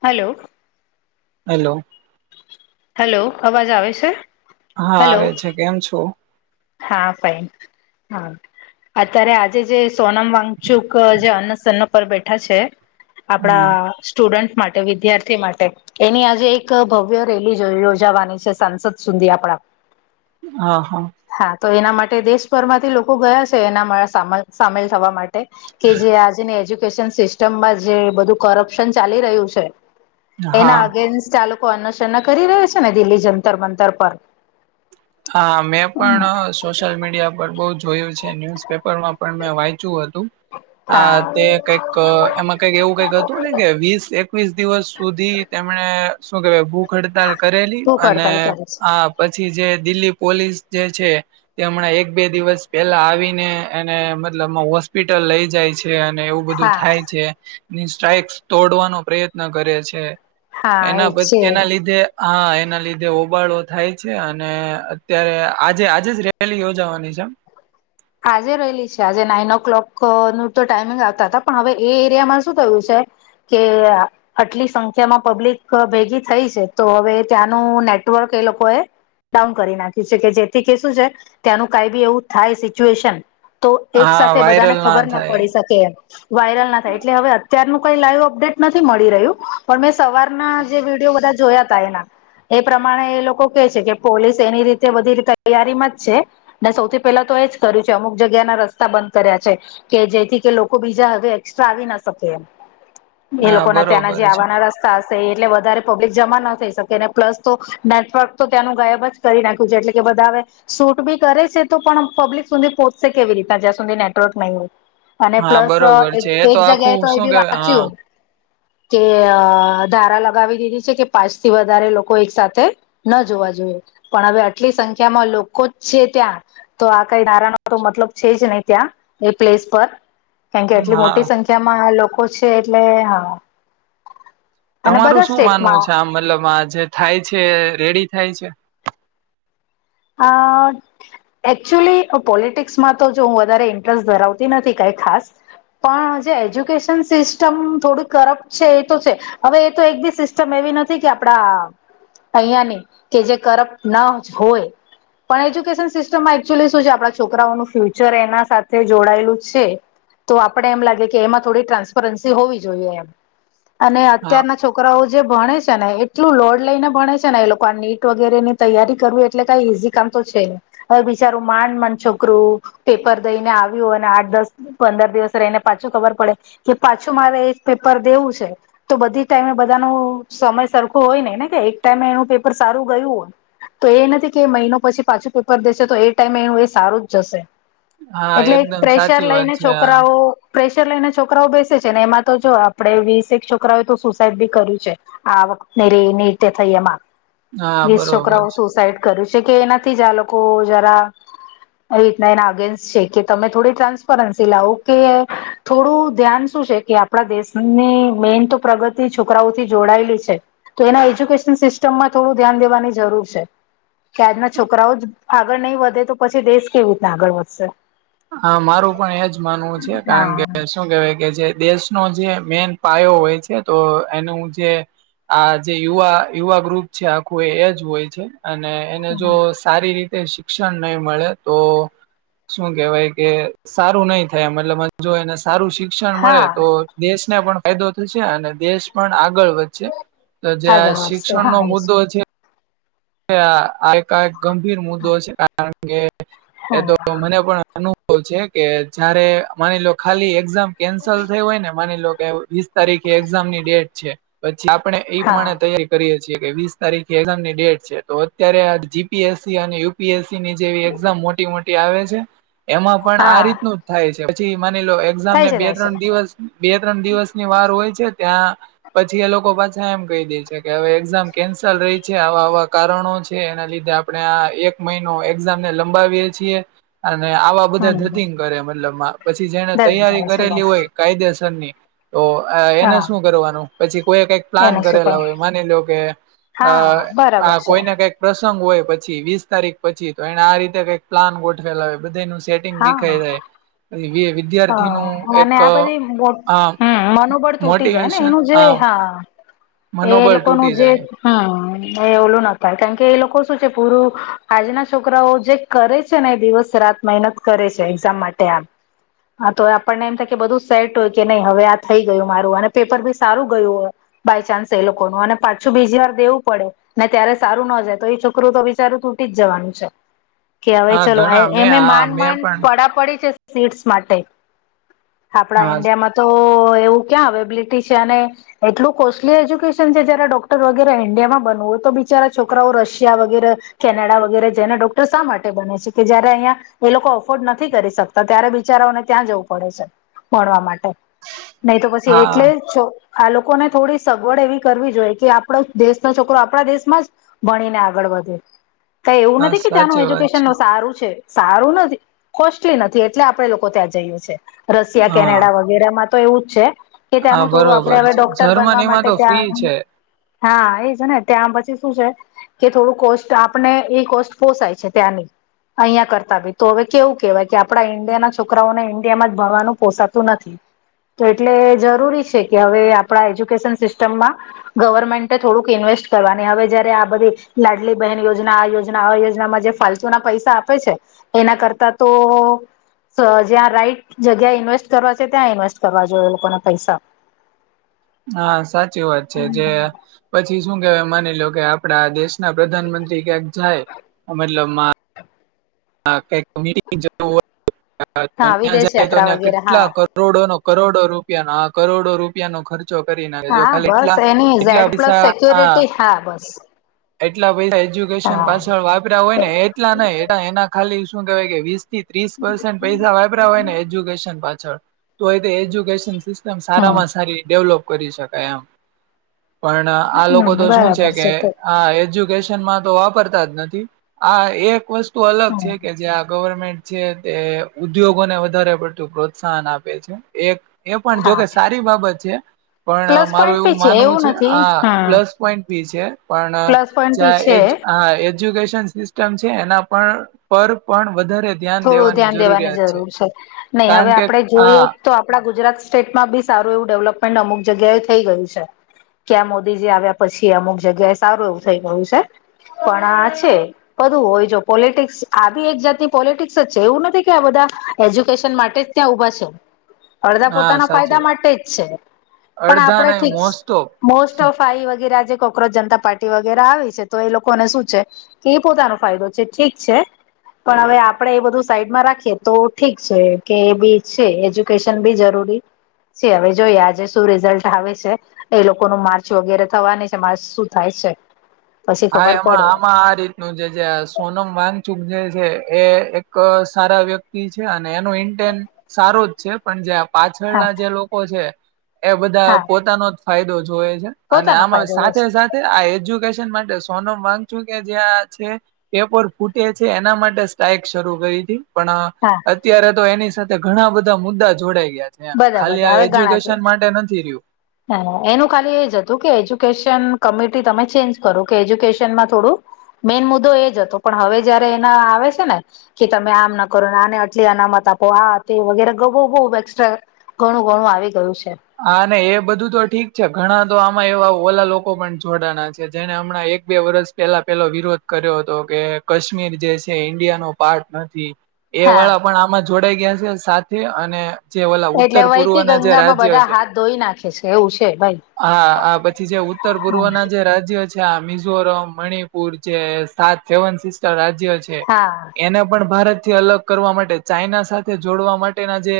Hello! Hello! Hello, અવાજ આવે છે? હા હલો આવે છે. કેમ છો? હા, ફાઇન! હા અત્યારે આજે જે સોનમ વાગચુક જે અન્ન સન્ન પર બેઠા છે. હા આપણા સ્ટુડન્ટ માટે વિદ્યાર્થી માટે એની આજે એક ભવ્ય. રેલી યોજાવાની છે સાંસદ સુધી આપડા. હ હા! હા, તો એના માટે દેશભરમાંથી લોકો ગયા છે એનામાં સામિલ સામેલ થવા માટે. કે જે આજની એજ્યુકેશન સિસ્ટમમાં જે બધું કરપ્શન ચાલી રહ્યું છે. હા એના અગેન્સ્ટ આ લોકો અન્નશન્ન કરી રહ્યા છે ને દિલ્હી જંતર મંતર પર. હા, મેં પણ. સોશિયલ મીડિયા પર બહુ જોયું છે. ન્યુઝપેપર માં પણ મેં વાંચ્યું હતું. આ હા તે કઈક એમાં કઈક એવું કઈક હતું ને કે વીસ એકવીસ દિવસ સુધી. તેમણે શું કેવાય ભૂખ હડતાલ કરેલી ભૂખ અને હડતાલ કરે છે આ પછી જે. દિલ્હી પોલીસ જે છે. તે હમણાં એક બે દિવસ પેલા આવીને એને મતલબ હોસ્પિટલ લઈ જાય છે. છે અને એવું બધું હા થાય છે સ્ટ્રાઈક્ તોડવાનો પ્રયત્ન કરે છે. હા એના એ છે એના લીધે હા એના લીધે હોબાળો થાય છે. અને અત્યારે આજે આજે જ રેલી યોજાવાની છે એમ આજે રહેલી છે આજે નાઈન ઓ ક્લોક નું તો ટાઈમિંગ આવતા હતા પણ હવે એ એરિયામાં શું થયું છે? કે આટલી સંખ્યામાં પબ્લિક ભેગી થઈ છે તો હવે ત્યાંનું નેટવર્ક એ લોકો એ ડાઉન કરી નાખ્યું છે કે જેથી કે શું છે ત્યાંનું કઈ બી એવું થાય તો એક હા સાથે બધાને વાયરલ ખબર ના થાય પડી શકે એ વાયરલ ના થાય એટલે હવે અત્યારનું કઈ લાઈવ અપડેટ નથી મળી રહ્યું પણ મેં સવારના જે વિડીયો બધા જોયા એ પ્રમાણે એ લોકો કે છે કે પોલીસ એની રીતે બધી રીતે તૈયારીમાં જ છે. ને સૌથી પેલા તો એજ કર્યું છે અમુક ના રસ્તા બંધ કર્યા છે. કે જેથી કે લોકો બીજા હવે એક્સ્ટ્રા આવી ના શકે એમ. એ હા લોકો ના તયાના બરોબર જે છે આવવાના એટલે વધારે પબ્લિક જમા ન થઈ શકે અને પ્લસ તો નેટવર્ક તો ત્યાંનું ગાયબ જ કરી નાખ્યું છે એટલે કે બધા આવે શૂટ બી કરે છે તો પણ પબ્લિક સુધી પહોચશે કેવી રીતના જ્યા સુધી નેટવર્ક નહી હોય. અને હા પ્લસ બરોબર છે એ એક જગ્યાએ આખું તો એ શું બી કેવાય વાંચ્યું હા કે ધારા લગાવી દીધી છે કે પાંચ થી વધારે લોકો એક સાથે ના જોવા જોઈએ પણ હવે આટલી સંખ્યામાં લોકો જ છે ત્યાં તો ક નારા ન તો મતલબ છે જ નહી ત્યાં એ પ્લેસ પર કેમ કે આટલી હા મોટી સંખ્યા જેમાં લોકો છે એટલે હા અને તમારું બધા શું માનવું સ્ટેટમાં છે આમ મતલબ આ જે થાય છે રેડી થાય છે? હ એચ્યુઅલી પોલિટિક્સમાં તો જો હું વધારે ઇન્ટરેસ્ટ ધરાવતી નથી કઈ ખાસ પણ જે એજ્યુકેશન સિસ્ટમ થોડી કરપ્ટ છે એ તો છે. હવે એ તો એક બી સિસ્ટમ એવી નથી કે આપણા ને કે કરપ્ટ ના જ હોય પણ એજ્યુકેશન સિસ્ટમમાં એકચુઅલી શું છે આપણા છોકરાઓનું ફ્યુચર એના સાથે જોડાયેલું છે. તો આપણેે એમ લાગે કે એમાં થોડી ટ્રાન્સપરન્સી હોવી જોઈએ એમ અને હા અત્યારના છોકરાઓ જે ભણે છે ને એટલું લોડ લઈને ભણે છે ને એ લોકો આ નીટ વગેરે ની તૈયારી કરવી એટલે ઈઝી કામ તો છે ને હવે બિચારું માંડ ન છોકરું પેપર દઈને આવ્યું અને આઠ દસ પંદર દિવસ રહીને પાછું ખબર પડે કે પાછું મારે એક પેપર દેવું છે. તો બધી ટાઈમે બધા ન સમય સરખો હોય ને ને કે એક ટાઈમે એનું પેપર સારું ગયું હોય. તો એ નથી કે મહિનો પછી પાછું પેપર દેશે તો એ ટાઈમે એનું એ સારું જ જશે. હા એક એકદમ પ્રેશર સાચી વાત લઈને છે હા છોકરાઓ પ્રેશર લઈને છોકરાઓ બેસે છે ને એમાં તો જો આપડે વીસે એક છોકરાઓય તો સુસાઈડ બી કર્યું છે. આ વખત રે ની રીતે થઈ એમાં હા વીસ બરોબર છોકરાઓ છે સુસાઈડ કર્યું છે કે એનાથી જ આ લોકો જરા એ રીતના એના અગેન્સ્ટ છે કે તમે થોડી ટ્રાન્સપરન્સી લાવો કે થોડું શું છે કે આપણા દેશની મેઈન તો છોકરાઓથી જોડાયેલી છે. તો એના એજ્યુકેશન સિસ્ટમમાં થોડું ધ્યાન દેવાની જરૂર છે. કે આજના છોકરાઓ જ આગળ નહીં વધે તો પછી દેશ કેવી રીતના આગળ વધશે. હા મારું પણ એજ માનવું છે કારણ કે હા શું કેવાય કે જે દેશનો જે મેન પાયો હોય છે તો એનું જે આ જે યુવા યુવા ગ્રુપ છે આખું એ એ જ હોય છે અને એને જો સારી રીતે શિક્ષણ નહી મળે તો શું કેવાય કે સારું નહી થાય મતલબમા જો એને સારું શિક્ષણ મળે હા તો દેશને પણ ફાયદો થશે અને દેશ પણ આગળ વધ છે તો જ્યાં આગળ વધશે શિક્ષણ હા નો આવીશ મુદ્દો છે આ એકા એક ગંભીર મુદ્દો કારણ કે એ તો હા મને પણ અનુભવ છે કે જયારે માની લો ખાલી એક્ઝામ કેન્સલ થઈ હોય, ને માની લો કે, વીસ તારીખે એક્ઝામની ડેટ છે. પછી, આપણે ઈ હા પ્રમાણે તૈયારી કરીએે છીએ. કે વીસ તારીખે એકઝામની ડેટ- -છે. તો અત્યારે આ જીપીએસસી અને યુપીએસસી ની જેવી એક્ઝામ મોટી મોટી આવે છે. એમાં પણ આ હા રીતનું જ થાય છે. પછી માની લો થાય એક્ઝામને છે બે થાય છે ત્રણ દિવસ- બે ત્રણ દિવસની વાર હોય છે ત્યાં- -પછી એ લોકો પાછા એમ કહી દે છે, કે હવે એક્ઝામ કેન્સલ રહી છે. આવા આવા- -કારણો છે, એના લીધે આપણે આ એક મહિનો એક્ઝામને લંબાવીએ છીએ. અને આવા- -બધા હમ ધતિંગ કરે, મતલબ પછી, જેને દરેક તૈયારી કરે છે કરેલી બસ હોય કાયદેસરની- -તો એને હા શું કરવાનું? પછી કોઈ કંઈક પ્લાન એને શું કરેલા કરું હોય, માની લો કે- અ હા. આ બરાબર છે કોઈને -કઈક પ્રસંગ હોય પછી, વીસ તારીખ પછી તો એને આ રીતે કઈક પ્લાન ગોઠવેલા હોય, બધાયનું સેટ- -ટિંગ વિખાય જાય. પહી- હ અને, આ બધી આ હમ મનોબળ તૂટી જાયને? મોટિવેશન એનું જે આ હા- એ મનોબળ લોકોનું તૂટી જે- જાય હમ એ ઓલું ન થાય, કારણ કે એ લોકો શું છે, પૂરું આજના છોકરાઓ જે- -કરે છે ને, એ દિવસ રાત મહેનત કરે છે. એક્ઝામ માટે આમ- હા તો આપણને એમ થાય કે, બધું સેટ હોય કે, નહી હવે આ થઈ ગયું મારું. અને પેપર બી સારું ગયું હોય. -બાય ચાન્સ એ લોકો નું, અને પાછું બીજી વાર દેવું પડે. -ને ત્યારે સારું ન જાય, તો એ છોકરું તો બિચારું તૂટી જ જવાનું છે. કે હવે હા ચલો, ઘણા એમા મેં ય હા માન મેં માન પણ પડા પડી છે સીટ્સ માટે આપણા હા ઈન્ડિયામાં તો એવું ક્યાં અવેબિલિટી છે, અને- એટલું કોસ્ટલી એજ્યુકેશન છે, જ્યારે ડોક્ટર વગેરે ઇન્ડિયામાં બનવું હોય, તો બિચારા છોકરાઓ રશિયા વગેરે- કેનેડા, વગેરે જઈને ડોક્ટર શા માટે બને છે? કે જયારે અહિયા- એ લોકો અફોર્ડ નથી કરી શકતા, ત્યારે બિચારાઓને- ત્યાં જવું પડે છે, ભણવા માટે, નહી તો પછી હા એટલે છો- આ લોકોને થોડી સગવડ એવી કરવી જોઈએ કે, આપણો દેશનો છોકરો આપણા દેશમાં જ - -ભણીને આગળ વધે. -કઈ એવું હા નથી કે ત્યાંનું સાચી વાત એજ્યુકેશન છે સારું છે, સારું નથી, કોસ્ટલી નથી, એટલે આપડે લોકો ત્યાં- -જઈએ છે રશિયા, હા કેનેડા વગેરેમાં તો એવું જ છે. -કે હા ત્યાંનું થોડું, આપડે બરોબર અવે છે ડોક્ટર બનવા જર્મનીમાં માટે તો ફ્રી ત્યાં- છે હા, એ છે ને ત્યાં પછી શું છે? -કે થોડું કોસ્ટ આપને એ કોસ્ટ પોસાય છે ત્યાંની. અહિયા કરતા ભી, તો હવે કેવું કેવાય કે, આપણા ઈન્ડિયાના છોકરા- -છોકરાઓને ઈન્ડિયામાં જ ભણવાનું પોસાતું નથી. -તો એટલે જરૂરી છે કે, હવે આપણા એજ્યુકેશન સિસ્ટમમાં- -ગવર્મેન્ટ થોડુંક ઈન્વેસ્ટ કરવાની, હવે જયારે આ બધી લાડલી બહેન યોજના, આ યોજના આ યોજનામાં જે ફાલતું- -ના પૈસા આપે છે. એના કરતા તો- -જ્યાં રાઈટ જગ્યા ઇન્વેસ્ટ કરવા છે, ત્યાં ઇન્વેસ્ટ કરવા જોઈએ એ લોકોના પૈસા. હા, સાચી વાત છે કે જે- પછી શું કેવાય, માની લો કે આપડા દેશના પ્રધાનમંત્રી ક્યાંક જાય મતલબમા- હા, કઈક મિટિંગ જાવું હોય, હા ત્યાં વિદેશ જાય તો યાત્રા ત્યાં વગેરે કેટલા હા કરો- -કરોડો નો કરોડો રૂપિયા નો આ કરોડો રૂપિયાનો ખર્ચ- -ચો કરી નાખીને જો હા ખાલી એટલા બસ એની એટલા ઝેડ પ્લસ પૈસા આ- સિક્યોરિટી હા બસ -એટલા પૈસા એજ્યુકેશન હા પાછળ વાપ- -હોય ને. એટલા ન એના ખાલી શું કેહેવાય કે વિસ્. - ત્રીસ પર્સન પૈસા વાપર્યા હોય ને એજ્યુકેશન પાછળ, તોયતે એ એજ્યુકેશન, એકદમ હમ સારામાં સારી ડેવલોપ કરી શકાય એમ., પણ આ લોકો હમ તો શું છે બરાબર કે?, તો આ એજ્યુકેશનમાં તો વાપરતા જ નથી. આ એક વસ્તુ અલગ., હમ છે કે જે આ ગવર્મેન્ટ છે. તે ઉદ્યોગોને વધારે પડતું પ્રોત્સાહન આપે છે. એક, એ પણ હા જોકે સારી બાબત છે. પણ પ્લસ મારું પોઈન્ટ બી એવું માનવું છે, નથી આ હમ પ્લસ., પોઇન્ટ બી છે પણ પ્લસ પોઈન્ટ બી છે જ્યાં આ એજ્યુકેશન, સિસ્ટમ છે એના પર પણ વધારે, થોડુ ધ્યાન દેવાની જરૂર છે. નહી હવે કારણ કે આપડે જોઈએ, હા તો આપણા ગુજરાત સ્ટેટમાં બી સારું એવું ડેવલપમેન્ટ અમુક જગ્યાએ થઈ ગયું છે., ક્યાં મોદીજી આવ્યા પછી, અમુક જગ્યાએ સારું એવું થઇ ગયું છે., પણ આ છે. બધું હોય જો પોલિટિક્સ આવી એક જાતિ., પોલિટિક્સ જ છે એવું નથી કે આ બધા એજ્યુકેશન માટેજ ત્યાં ઊભા છે, અડધા હા પોતાના ફાયદા સાચી વાત માટે જ છે. પણ અડધા આપડે નહી ઠીક., મોસ્ટ ઓફ મોસ્ટ ઓફ આઈ વગેરે જે કોકરોજ જનતા પાર્ટી વગેરે આવી છે. તો એ લોકોને શું છે? કે એ પોતાનો ફાયદો છે ઠીક છે, પણ હવે આપણેે એ બધું સાઈડમાં રાખીએ તો ઠીક છે. કે એ બી છે. એજ્યુકેશન બી જરૂરી, હવે જોઈએ. આજે શું રિઝલ્ટ આવે છે., એ લોકોનું માર્ચ વગેરે થવાની છે. માર્ચ શું થાય છે?, પછી હા ખબર એમાં પડે આમાં આ રીતે, નું જે સોનમ વાગચુક જે છે, એ એક સારા વ્યક્તિ છે. અને એનું ઇન્ટેન, સારું જ છે, પણ જ્યાં હા પાછળના જે લોકો છે. એ બધા હા પોતાનો જ ફાયદો જોવે છે., અને પોતાનો આમાં ફાયદો સાથે રહેશે સાથે આ એજ્યુકેશન માટે સોનમ વાંગચુક જેં આ છે., પેપર ફૂટે છે. એના માટે સ્ટઇક શરૂ કરી હતી., પણ હા અત્યારે તો એની સાથે ઘણા બધા મુદ્દા જોડાઈ ગયા છે, બધા ખાલી બધા આ હવે ઘણા છે એજ્યુકેશન માટે નથી રયુ, હા! એનું ખાલી એ જ હતું, કે એજ્યુકેશન કમિટી તમે ચેન્જ કરો. કે એજ્યુકેશનમાં થોડું., મેઈન મુદ્દો એજ હતો પણ હવે જ્યારે એના આ આવે છે ને, કે તમે આમ ના કરો ને આને આટલી અનામત આપો. આ તે વગેરે ઘણું બધું બહુ એક્સ્ટ્રા, ઘણું ઘણું આવી ગયું છે, હા ને એ બધું તો ઠીક છે ઘણા, તો આમાં એવા ઓલા લોકો પણ જોડાણા છે. જેને હમણાં એક બે વર્ષ પેલા પેલો વિરોધ., કર્યો હતો કે, કાશ્મીર જે છે. ઈન્ડિયા નો પાર્ટ નથી., એ હા વાળા પણ આમાં જોડાઈ ગયા છે. સાથે અને જે ઓલા એટલે ઉત્તર પૂર્વ વહીતી ના જે ગંગામાં રાજ્ય બધા છે., હાથ ધોઈ નાખે છે એવું છે ભાઈ હા! આ પછી જે ઉત્તર પૂર્વના જે રાજ્ય., મિઝોરમ, મણિપુર જે સાત સેવન સિસ્ટર રાજ્ય છે., હા એને પણ ભારત થી અલગ કરવા માટે, ચાઈના સાથે જોડવા માટેના જે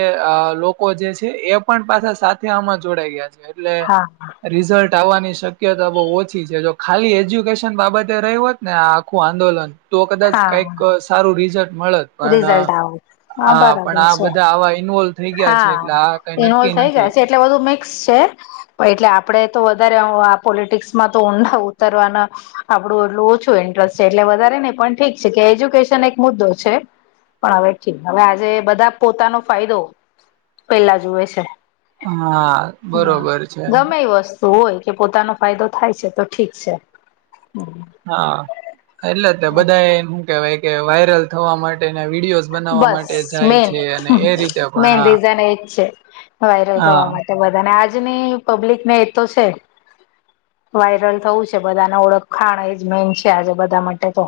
લોકો જે છે. એ, પણ પાછા સાથે આમાં જોડાઈ ગયા છે એટલે, હા રિઝલ્ટ આવવાની શક્યતા બહુ ઓછી છે. જો ખાલી એજ્યુકેશન બાબતે રહી હોત ને આ આખું આંદોલન., તો કદાચ કઈક હા સારું રિઝલ્ટ મળેત., પણ રિઝલ્ટ આવે હા પણ બરાબર આ છે બધા આવા ઈન્વોલ્વ થઈ ગયા છે. એટલે હા આ કઈ ઇન્વોલ્વ નક્કી થઈ નથી., ગયા છે એટલે બધું મિક્સ છે, પણ એટલે આપણેે તો વધારે આ પોલિટિક્સ માં તો ઊંડા ઉતરવાના., આપડું એટલું ઓછું ઇન્ટરેસ્ટ છે. એટલે વધારે નહી, પણ ઠીક છે કે એજ્યુકેશન એક મુદ્દો છે. પણ હવેથી, હવે આજે બધા પોતાનો ફાયદો પેલા જુએ છે. હા, બરોબર છે. તો હોય કે પોતાનો ફાયદો થાય છે તો ઠીક છે. હમ હા, એટલે જ ને બધા એમ હું કેવાય કે વાયરલ થવા માટેના વિડીયો બસ મેન રીતે પણ મેન હા રીઝન એજ છે. વાયરલ થવા હા માટે તે બધાને આજની પબ્લિકને એ તો છે. વાયરલ થવું છે બધાને, ઓળખાણજ મેન છે આજે બધા માટે તો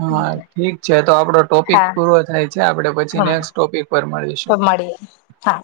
હા, ઠીક છે તો આપડો ટોપિક હા પુરો થાય છે. આપણે પછી હા નેક્સ્ટ ટોપિક પર તો મળીશું. મળીએ હા